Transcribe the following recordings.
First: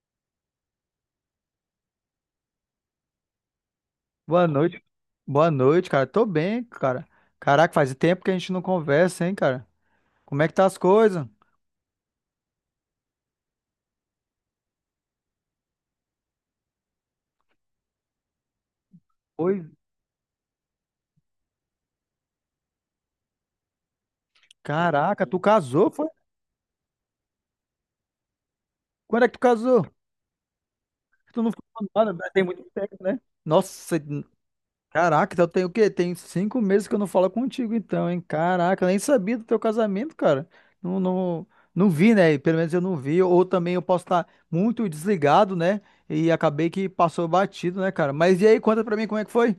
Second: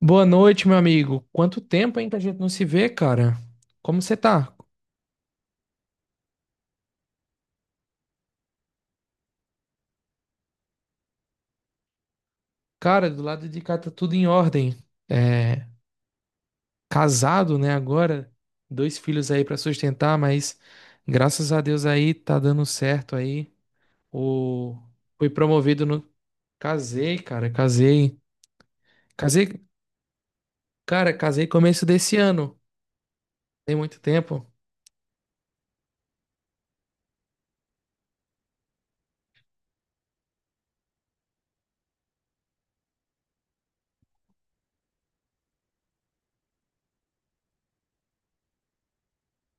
Boa noite, meu amigo. Quanto tempo, hein, que a gente não se vê, cara? Como você Boa tá? noite. Boa noite, cara. Tô bem, cara. Caraca, faz tempo que a gente não conversa, hein, cara? Como é que tá as coisas? Cara, do lado de cá tá tudo em ordem. É, casado, né, agora, dois filhos aí pra Oi. sustentar, mas graças a Deus aí tá dando certo aí. O Caraca, fui tu promovido casou, no foi? Casei, cara, casei. Quando é que tu Casei, casou? cara, Tu casei não ficou começo desse falando, né? Tem ano. muito tempo, né? Tem Nossa, muito tempo. caraca, então tem o quê? Tem cinco meses que eu não falo contigo, então, hein? Caraca, eu nem sabia do teu casamento, cara. Não, não, não vi, né? Pelo menos eu não vi. Ou também eu posso estar muito desligado, né? E acabei que passou batido, né, cara? Mas e aí, conta pra mim como é que foi?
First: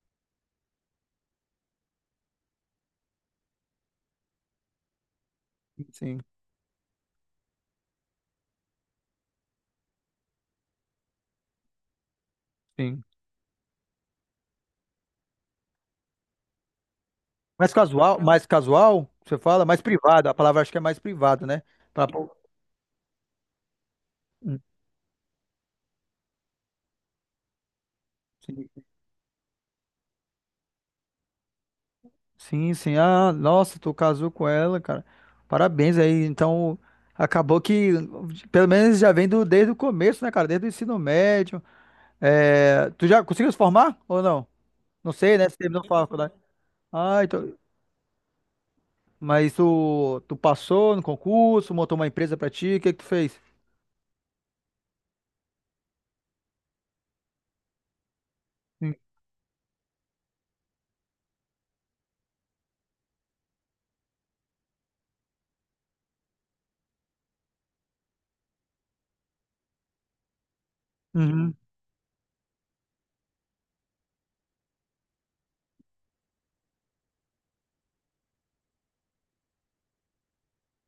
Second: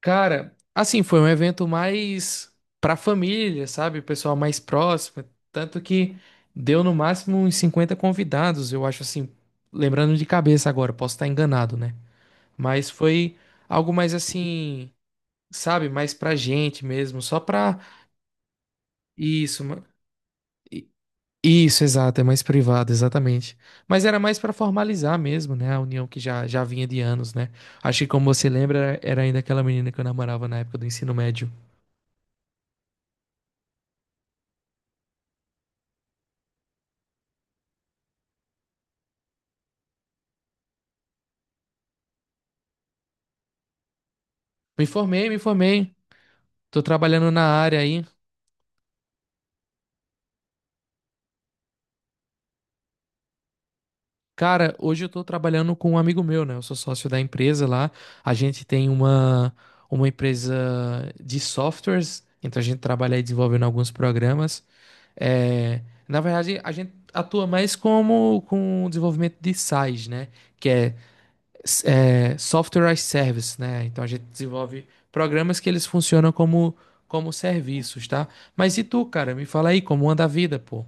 Cara, assim, foi um evento mais pra família, sabe? O pessoal mais próximo. Tanto que Sim, deu no máximo uns 50 convidados, eu acho assim. Lembrando de cabeça agora, posso estar enganado, né? Mas sim. foi algo mais assim, sabe? Mais pra gente mesmo, só pra. Mais casual, você Isso, fala, mais privado. A palavra acho que é i- mais privado, né? isso, Pra... exato, é mais privado, exatamente. Mas era mais pra Hum. formalizar mesmo, né? A união que já vinha de anos, né? Acho que, como você Sim, lembra, era ainda aquela menina que eu namorava na época do ensino médio. sim, sim. Ah, nossa, tu casou com ela, cara. Parabéns aí. Então, acabou que, pelo menos já vem do, desde o começo, né, cara? Desde o ensino médio. É, tu já conseguiu se formar ou não? Me Não formei, sei, me né? Você terminou a formei. faculdade. Tô Ah, trabalhando na então... área aí. Mas tu passou no concurso, montou uma empresa pra ti, o que que tu fez? Cara, hoje eu tô trabalhando com um amigo meu, né? Eu sou sócio da empresa lá. A gente tem Sim. uma empresa de softwares, então a gente trabalha aí desenvolvendo alguns programas. É, na verdade, a gente atua mais como com o desenvolvimento de SaaS, né? Que é, Uhum. é Software as Service, né? Então a gente desenvolve programas que eles funcionam como serviços, tá? Mas e tu, cara? Me fala aí, como anda a vida, pô?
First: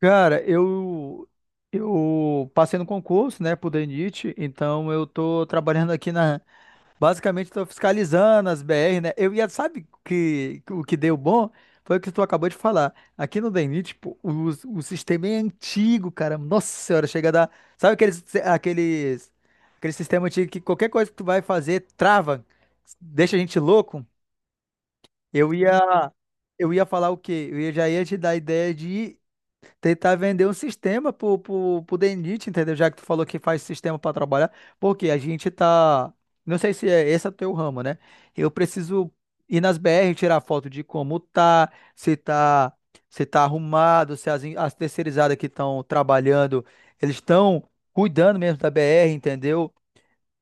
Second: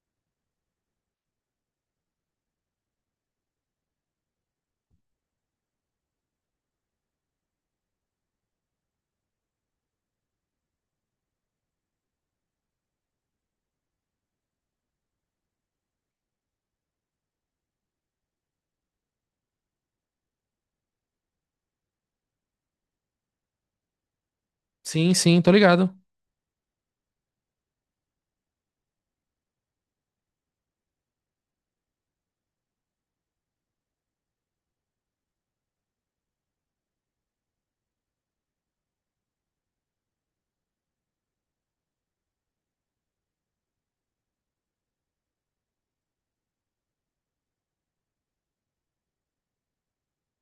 Cara, eu passei no concurso, né, pro DENIT, então eu tô trabalhando aqui na, basicamente tô fiscalizando as BR, né? Eu ia, sabe que o que deu bom foi o que tu acabou de falar. Aqui no DENIT, pô, o sistema é antigo, cara. Nossa Senhora, chega a dar, sabe aqueles aquele sistema antigo que qualquer coisa que tu vai fazer trava, deixa a gente louco? Sim, sim, tô Eu ligado. ia eu ia falar o quê? Já ia te dar a ideia de tentar vender um sistema pro DNIT, entendeu? Já que tu falou que faz sistema para trabalhar, porque a gente tá. Não sei se é esse é o teu ramo, né? Eu preciso ir nas BR, tirar foto de como tá, se tá, se tá arrumado, se as, as terceirizadas que estão trabalhando, eles estão cuidando mesmo da BR, entendeu?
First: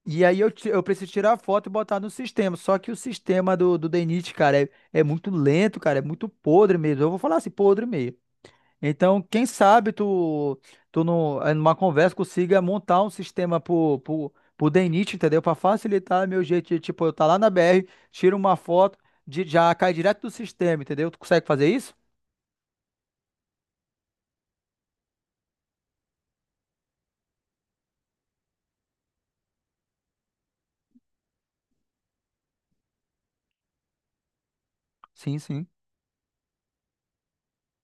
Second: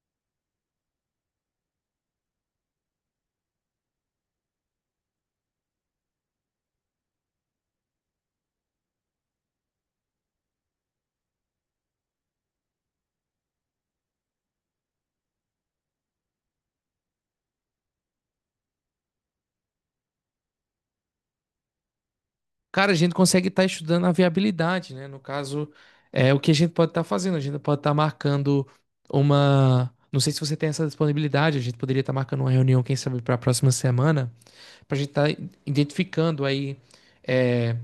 E aí eu preciso tirar a foto e botar no sistema. Só que o sistema do, do DNIT, cara, é, é muito lento, cara, é muito podre mesmo. Eu vou falar assim, podre mesmo. Então, quem sabe tu, tu no, numa conversa consiga montar um sistema pro DNIT, entendeu? Para facilitar meu jeito de, tipo, eu tá lá na BR, tiro uma foto, de, já cai direto do sistema, entendeu? Tu consegue fazer isso? Cara, a gente consegue estar estudando a viabilidade, né? No caso, é o que a gente pode estar fazendo. A gente pode estar marcando uma. Não sei se você tem essa disponibilidade, a gente poderia estar marcando uma reunião, quem sabe, para a próxima semana, para a gente estar Sim, sim. identificando aí é,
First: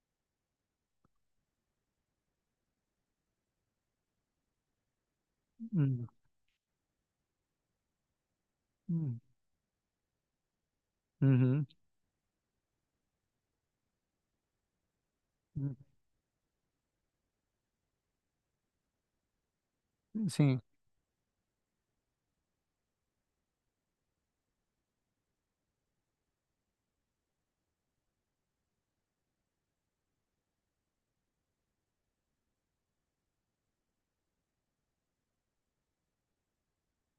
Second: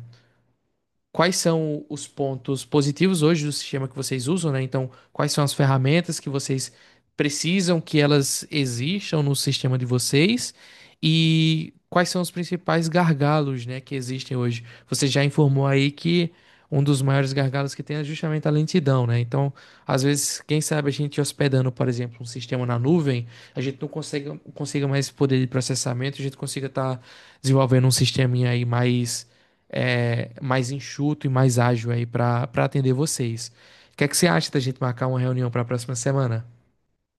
quais são os pontos positivos hoje do sistema que vocês usam, né? Então, quais são as Hum, ferramentas que vocês precisam que elas hum, existam no sistema de vocês uhum, e quais são os principais gargalos, né, que existem hoje. Você já informou hum. aí que um dos maiores gargalos que tem é justamente a lentidão, né? Então, às vezes, quem Sim. sabe a gente hospedando, por exemplo, um sistema na nuvem, a gente não consegue, consiga mais poder de processamento, a gente consiga estar desenvolvendo um sistema aí mais mais enxuto e mais ágil aí para atender vocês. O que é que você acha da gente marcar uma reunião para a próxima semana?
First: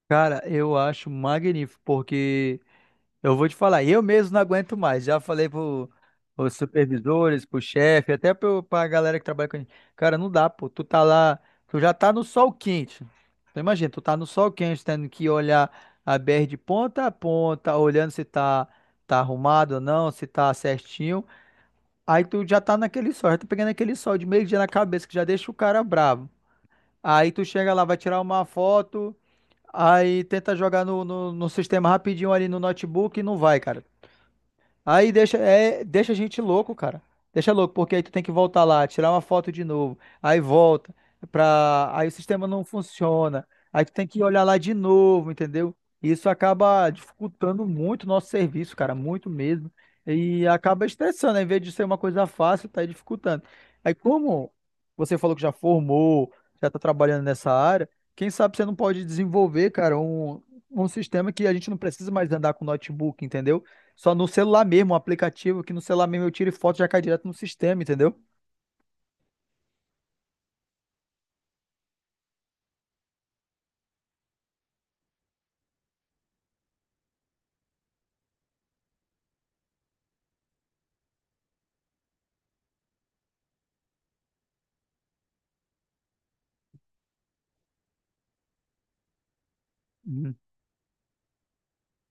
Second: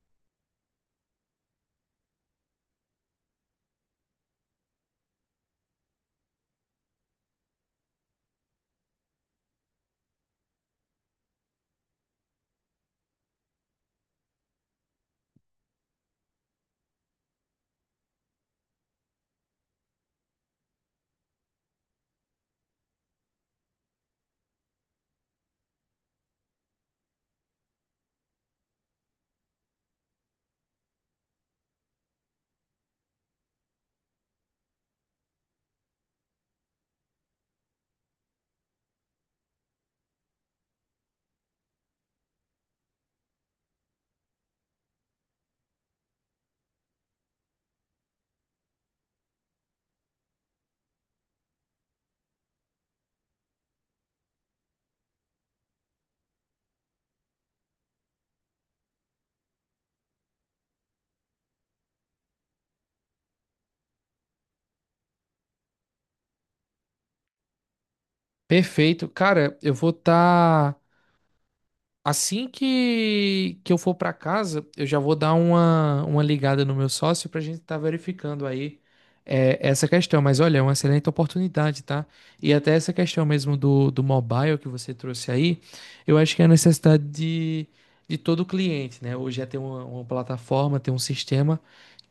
Cara, eu acho magnífico, porque eu vou te falar, eu mesmo não aguento mais. Já falei pro os supervisores, pro chefe, até pro, pra galera que trabalha com a gente. Cara, não dá, pô. Tu tá lá, tu já tá no sol quente. Tu imagina, tu tá no sol quente, tendo que olhar a BR de ponta a ponta, olhando se tá, tá arrumado ou não, se tá certinho. Aí tu já tá naquele sol, já tá pegando aquele sol de meio-dia na cabeça, que já deixa o cara bravo. Aí tu chega lá, vai tirar uma foto, aí tenta jogar no, no, no sistema rapidinho ali no notebook e não vai, cara. Aí deixa, deixa a gente louco, cara. Deixa louco, porque aí tu tem que voltar lá, tirar uma foto de novo. Aí volta pra. Aí o sistema não funciona. Aí tu tem que olhar lá de novo, entendeu? Isso acaba dificultando muito o nosso serviço, cara, muito mesmo. E acaba estressando, em vez de ser uma coisa fácil, tá aí dificultando. Aí como você falou que já formou, já tá trabalhando nessa área, quem sabe você não pode desenvolver, cara, um sistema que a gente não precisa mais andar com notebook, entendeu? Só no celular mesmo, um aplicativo que no celular mesmo eu tiro e foto e já cai direto no sistema, entendeu? Perfeito. Cara, eu vou estar Tá... assim que eu for para casa, eu já vou dar uma ligada no meu sócio para a gente estar verificando aí essa questão. Mas olha, é uma excelente oportunidade, tá? E até essa questão mesmo do mobile que você trouxe aí, eu acho que é a necessidade de todo cliente, né? Hoje já tem uma Uhum, plataforma, tem um sistema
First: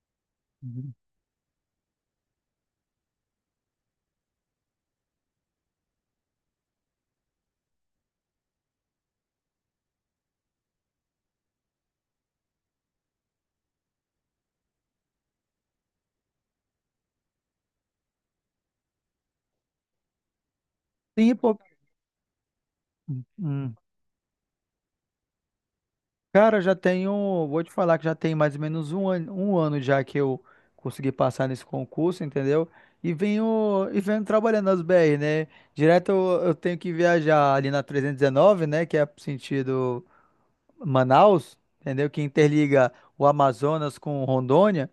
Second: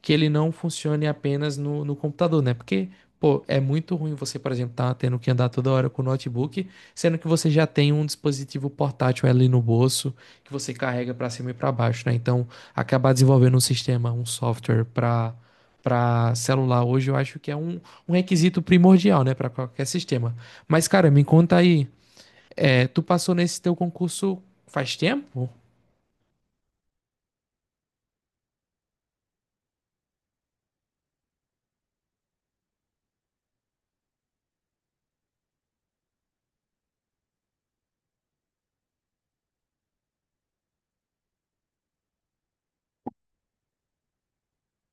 que ele não uhum. funcione apenas no computador, né? Porque, pô, é muito ruim você, por exemplo, estar tendo que andar toda hora com o notebook sendo que você já tem um dispositivo portátil ali no bolso que você carrega para cima e para baixo, né? Então, acabar desenvolvendo um sistema, um software para celular hoje, eu acho que é um requisito primordial, né, para qualquer sistema. Mas, cara, me Sim, conta pô. aí, tu passou nesse Hum. teu concurso faz tempo? Cara, já tenho. Vou te falar que já tem mais ou menos um ano já que eu consegui passar nesse concurso, entendeu? E venho trabalhando nas BR, né? Direto eu tenho que viajar ali na 319, né? Que é sentido Manaus, entendeu? Que interliga o Amazonas com Rondônia.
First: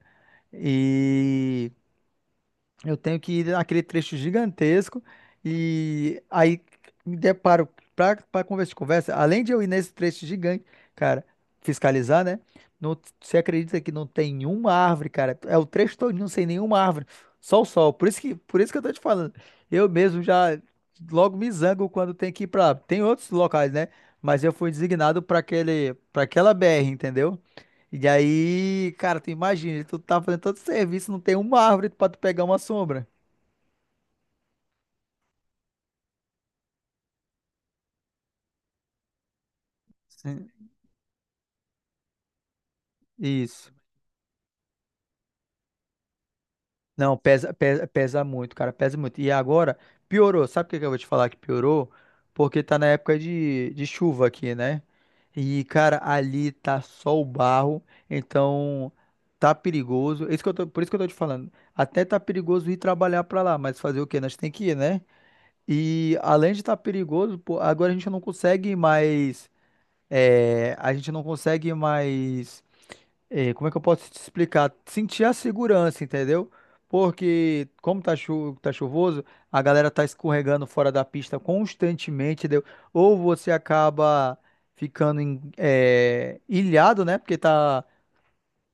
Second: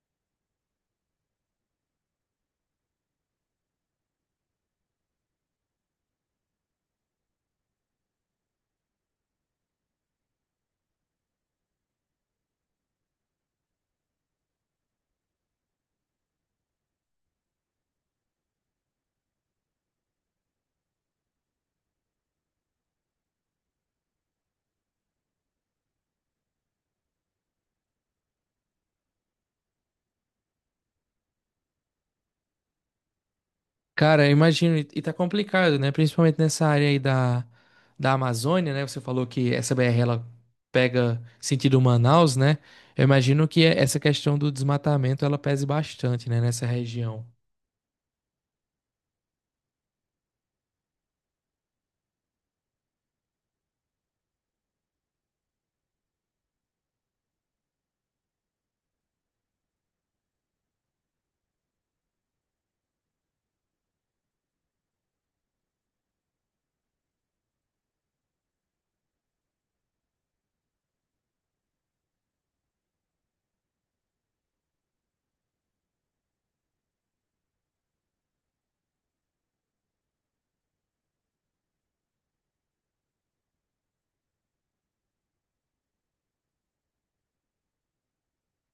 E eu tenho que ir naquele trecho gigantesco e aí me deparo para conversa de conversa. Além de eu ir nesse trecho gigante, cara, fiscalizar, né? Não, você acredita que não tem uma árvore, cara? É o trecho todinho sem nenhuma árvore, só o sol. Por isso que eu tô te falando. Eu mesmo já logo me zango quando tem que ir para. Tem outros locais, né? Mas eu fui designado para aquele, para aquela BR, entendeu? E aí, cara, tu imagina, tu tá fazendo todo serviço, não tem uma árvore pra tu pegar uma sombra. Cara, eu imagino, e tá complicado, né? Principalmente nessa área aí da Amazônia, né? Você falou que essa BR ela Sim. pega sentido Manaus, né? Eu imagino que Isso. essa questão do desmatamento ela pese bastante, né? Nessa Não, região. pesa, pesa, pesa muito, cara, pesa muito. E agora, piorou. Sabe o que que eu vou te falar que piorou? Porque tá na época de chuva aqui, né? E, cara, ali tá só o barro, então tá perigoso. Isso que eu tô, por isso que eu tô te falando. Até tá perigoso ir trabalhar pra lá, mas fazer o quê? Nós tem que ir, né? E além de estar perigoso, pô, agora a gente não consegue mais. A gente não consegue mais, como é que eu posso te explicar? Sentir a segurança, entendeu? Porque como tá, chu tá chuvoso, a galera tá escorregando fora da pista constantemente, entendeu? Ou você acaba ficando ilhado, né? Porque tá,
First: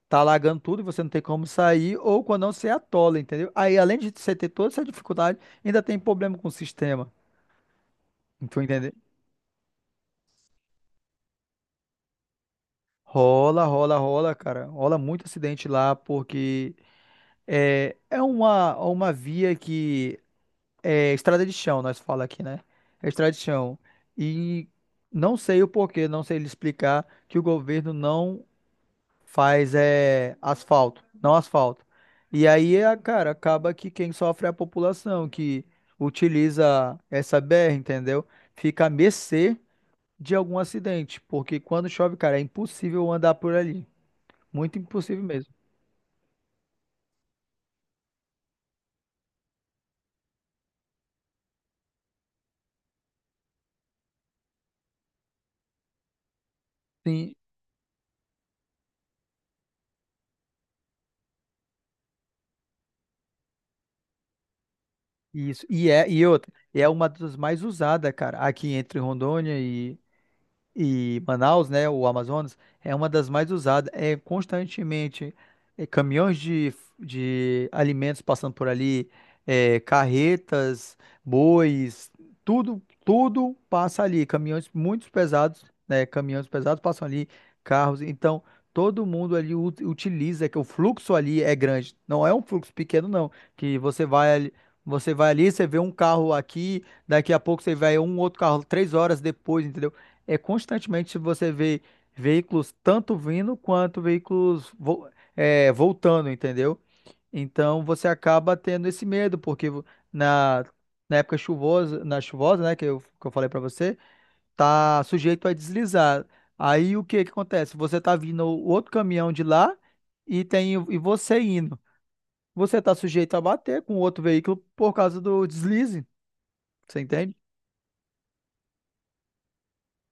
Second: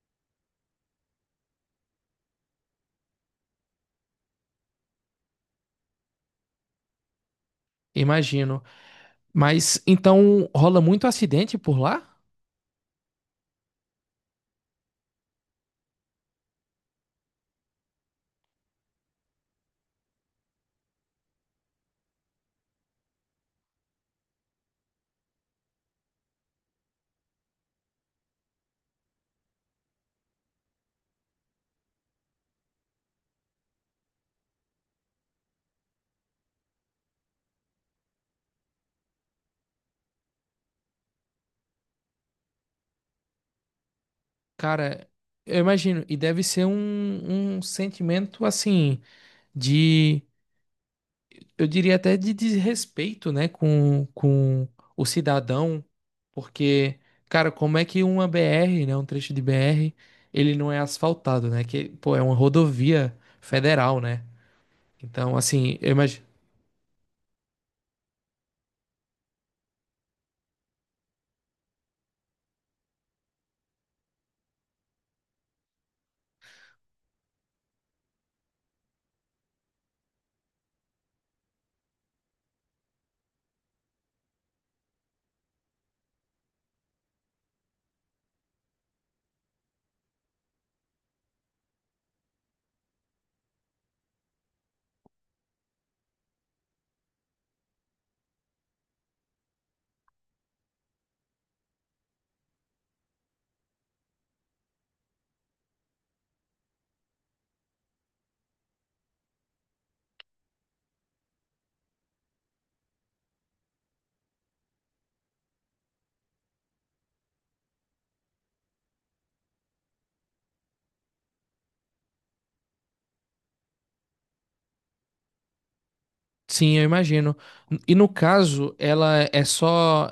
tá alagando tudo e você não tem como sair, ou quando não, você atola, entendeu? Aí, além de você ter toda essa dificuldade, ainda tem problema com o sistema, tu Imagino. entendeu? Mas então rola muito acidente por lá? Rola, rola, rola, cara. Rola muito acidente lá, porque é, é uma via que é estrada de chão, nós fala aqui, né? É estrada de chão. E não sei o porquê, não sei lhe explicar que o governo não faz asfalto, não asfalto. E aí, cara, acaba que quem sofre é a população que utiliza essa BR, entendeu? Fica à mercê de algum acidente, porque quando chove, cara, é impossível andar por ali. Muito Cara, impossível mesmo. eu imagino, e deve ser um sentimento assim de, eu diria até de desrespeito, né, com o cidadão, porque, Sim. cara, como é que uma BR, né, um trecho de BR, ele não é asfaltado, né, que, pô, é uma rodovia federal, né, então, Isso, assim, e eu é, imagino, e outra, é uma das mais usadas, cara, aqui entre Rondônia e Manaus, né, o Amazonas, é uma das mais usadas. É constantemente caminhões de alimentos passando por ali, é, carretas, bois, tudo, tudo passa ali. Caminhões muito pesados, né, caminhões pesados passam ali, carros. Então, todo mundo ali utiliza, que o fluxo ali é grande. Não é um fluxo pequeno, não, que você vai ali. Você vai ali, você vê um carro aqui, daqui a pouco você vê um outro carro três horas depois, entendeu? É constantemente você vê veículos tanto vindo quanto veículos voltando, entendeu? Então você acaba tendo esse medo, porque na, na época chuvosa, na chuvosa, né, que eu falei pra você, tá sujeito a deslizar. Aí o que que acontece? Você tá vindo o outro caminhão de lá e tem e você indo. Você tá sujeito a bater com outro veículo por causa do deslize, sim, eu você imagino, entende? e no caso, ela é só,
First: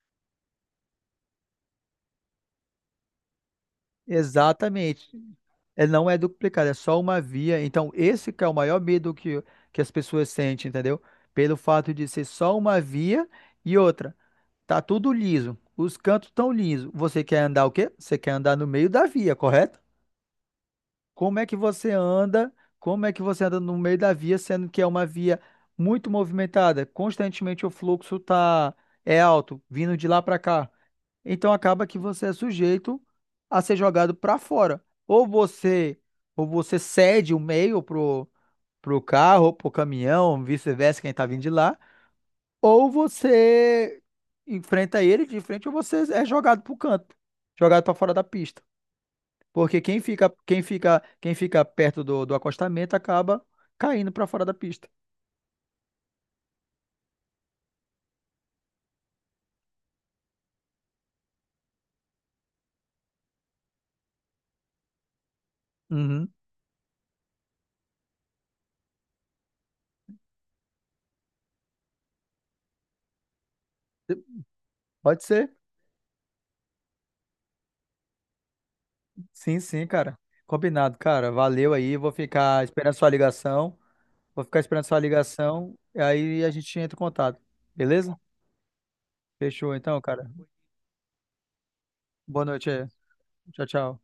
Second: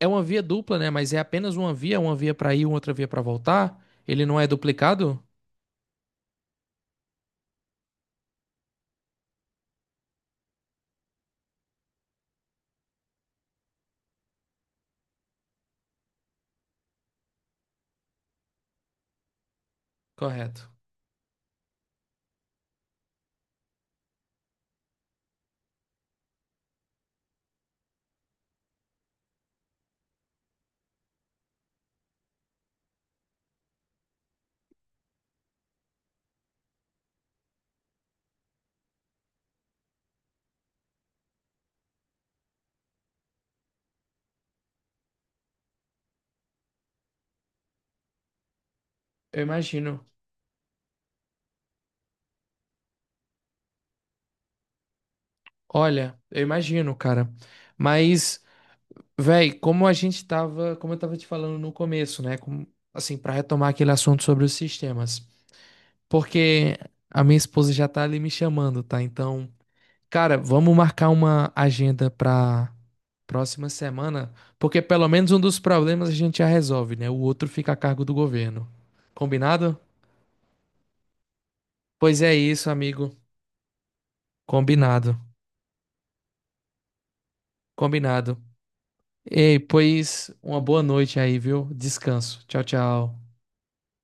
é uma via dupla, né, mas é apenas uma via para ir, outra via para voltar, ele não é Exatamente. duplicado? É, não é duplicado, é só uma via. Então, esse que é o maior medo que as pessoas sentem, entendeu? Pelo fato de ser só uma via e outra, tá tudo liso. Os cantos estão lisos. Você quer andar o quê? Você quer andar no meio da via, correto? Correto. Como é que você anda? Como é que você anda no meio da via, sendo que é uma via muito movimentada? Constantemente o fluxo tá alto, vindo de lá para cá. Então acaba que você é sujeito a ser jogado para fora. Ou você cede o meio pro pro carro, pro caminhão, vice-versa, quem tá vindo de lá, ou você enfrenta ele de frente ou você é jogado pro canto, jogado para fora da pista. Eu Porque imagino. Quem fica perto do, do acostamento acaba caindo para fora da pista. Olha, eu imagino, cara. Mas, véi, como a gente tava, como eu tava te falando no começo, né? Como, assim, pra retomar aquele assunto sobre os sistemas. Uhum. Porque a minha esposa já tá ali me chamando, tá? Então, cara, vamos marcar uma agenda pra próxima semana, porque pelo Pode menos um ser? dos problemas a gente já resolve, né? O outro fica a cargo do governo. Sim, Combinado? sim, cara. Combinado, cara. Valeu aí. Vou Pois é ficar isso, esperando sua amigo. ligação. Vou ficar esperando sua Combinado. ligação. Aí a gente entra em contato. Beleza? Combinado. Ei, Fechou então, cara. pois uma boa noite aí, viu? Descanso. Boa Tchau, noite aí. tchau. Tchau, tchau.